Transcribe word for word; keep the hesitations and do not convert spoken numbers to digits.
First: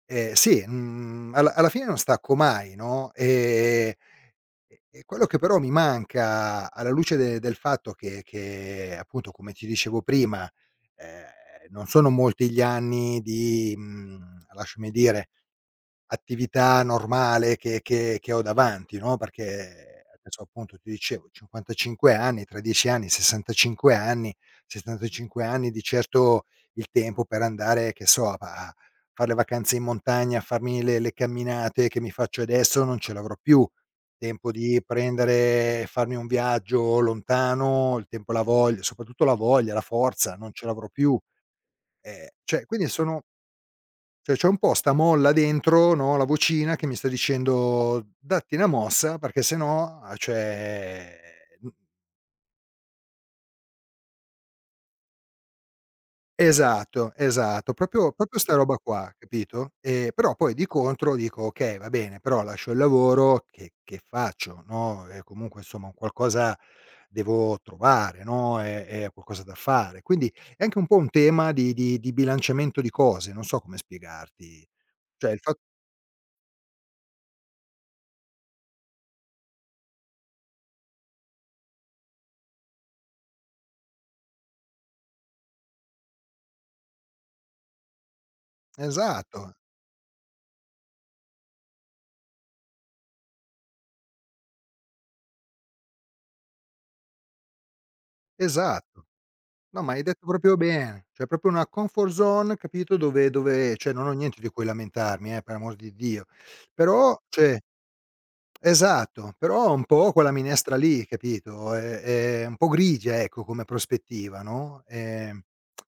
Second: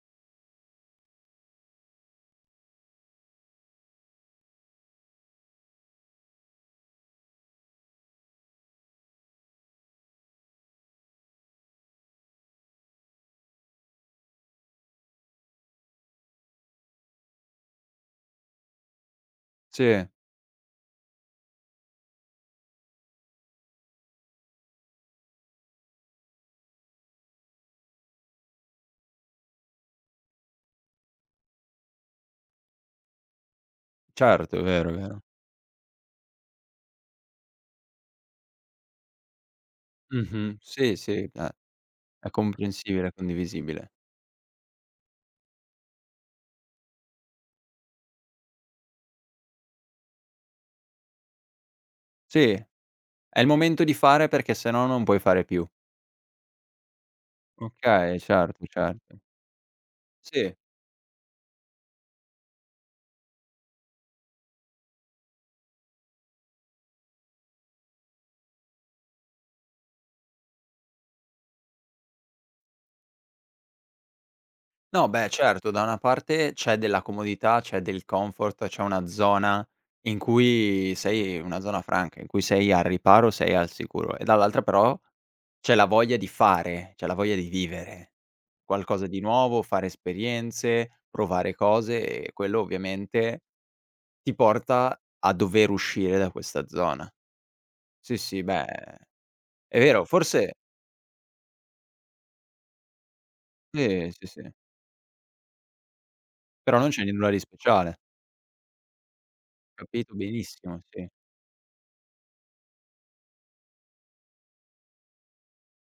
Eh, sì, mhmm, alla alla fine non stacco mai, no, e e e quello che, però, mi manca alla luce del del fatto che che, appunto, come ti dicevo prima, ehm, non sono molti gli anni di mhmm, lasciami dire, attività normale che che che ho davanti, no, perché Sì. adesso, appunto, ti dicevo, cinquantacinque anni, tra dieci anni, sessantacinque anni, sessantacinque anni, di certo, il tempo per andare, che so, a pa a far le vacanze in montagna, farmi le le camminate che mi faccio adesso, non ce l'avrò più. Tempo Certo, è di vero, è vero. prendere e farmi un viaggio lontano, il tempo e la voglia- soprattutto la voglia, la forza- non Mh-mh. ce l'avrò Sì, sì, più. eh, Ehm, è ceh, quindi, comprensibile, è sono condivisibile. ceh, c'ho un po' 'sta molla dentro, no, la vocina che mi sta dicendo: “Datti 'na mossa”, perché se no, a cioè, mhmm Sì, è il momento di fare, perché se no, non puoi fare più. Esatto, esatto, propio, Okay, propio 'sta certo, roba qua, certo. capito, ehm, però, poi, Sì. di contro, dico: “Okay, va bene, però lascio il lavoro che che faccio?” No, e, comunque, somma, un qualcosa devo trovare, no, e e qualcosa da fare. Quindi, è anche un po' un tema di di di di bilanciamento di cose, non so come spiegarti. No, beh, Cioè, il fa certo. Da una parte, c'è della comodità, c'è del comfort, c'è una zona in cui sei in una zona franca, in cui sei al riparo, sei al sicuro. E dall'altra, però, c'è la voglia di fare, c'è la voglia di vivere qualcosa di Esatto. nuovo, fare esperienze, provare cose e quello, ovviamente, ti porta a dover uscire da questa zona. Sì, sì, beh, Esatto. è No, ma hai vero. detto Forse propio bene, ceh, propio una comfort zone capito, dove dove ceh, non ho Sì, sì, niente di sì. cui lamentarmi, eh, per l'amor di Dio. Però non c'è di Però, nulla di cioè speciale. Esatto, però è un po' Capito quella minestra benissimo, lì, sì. capito, è è un po' grigia, ecco, come prospettiva, no, ehm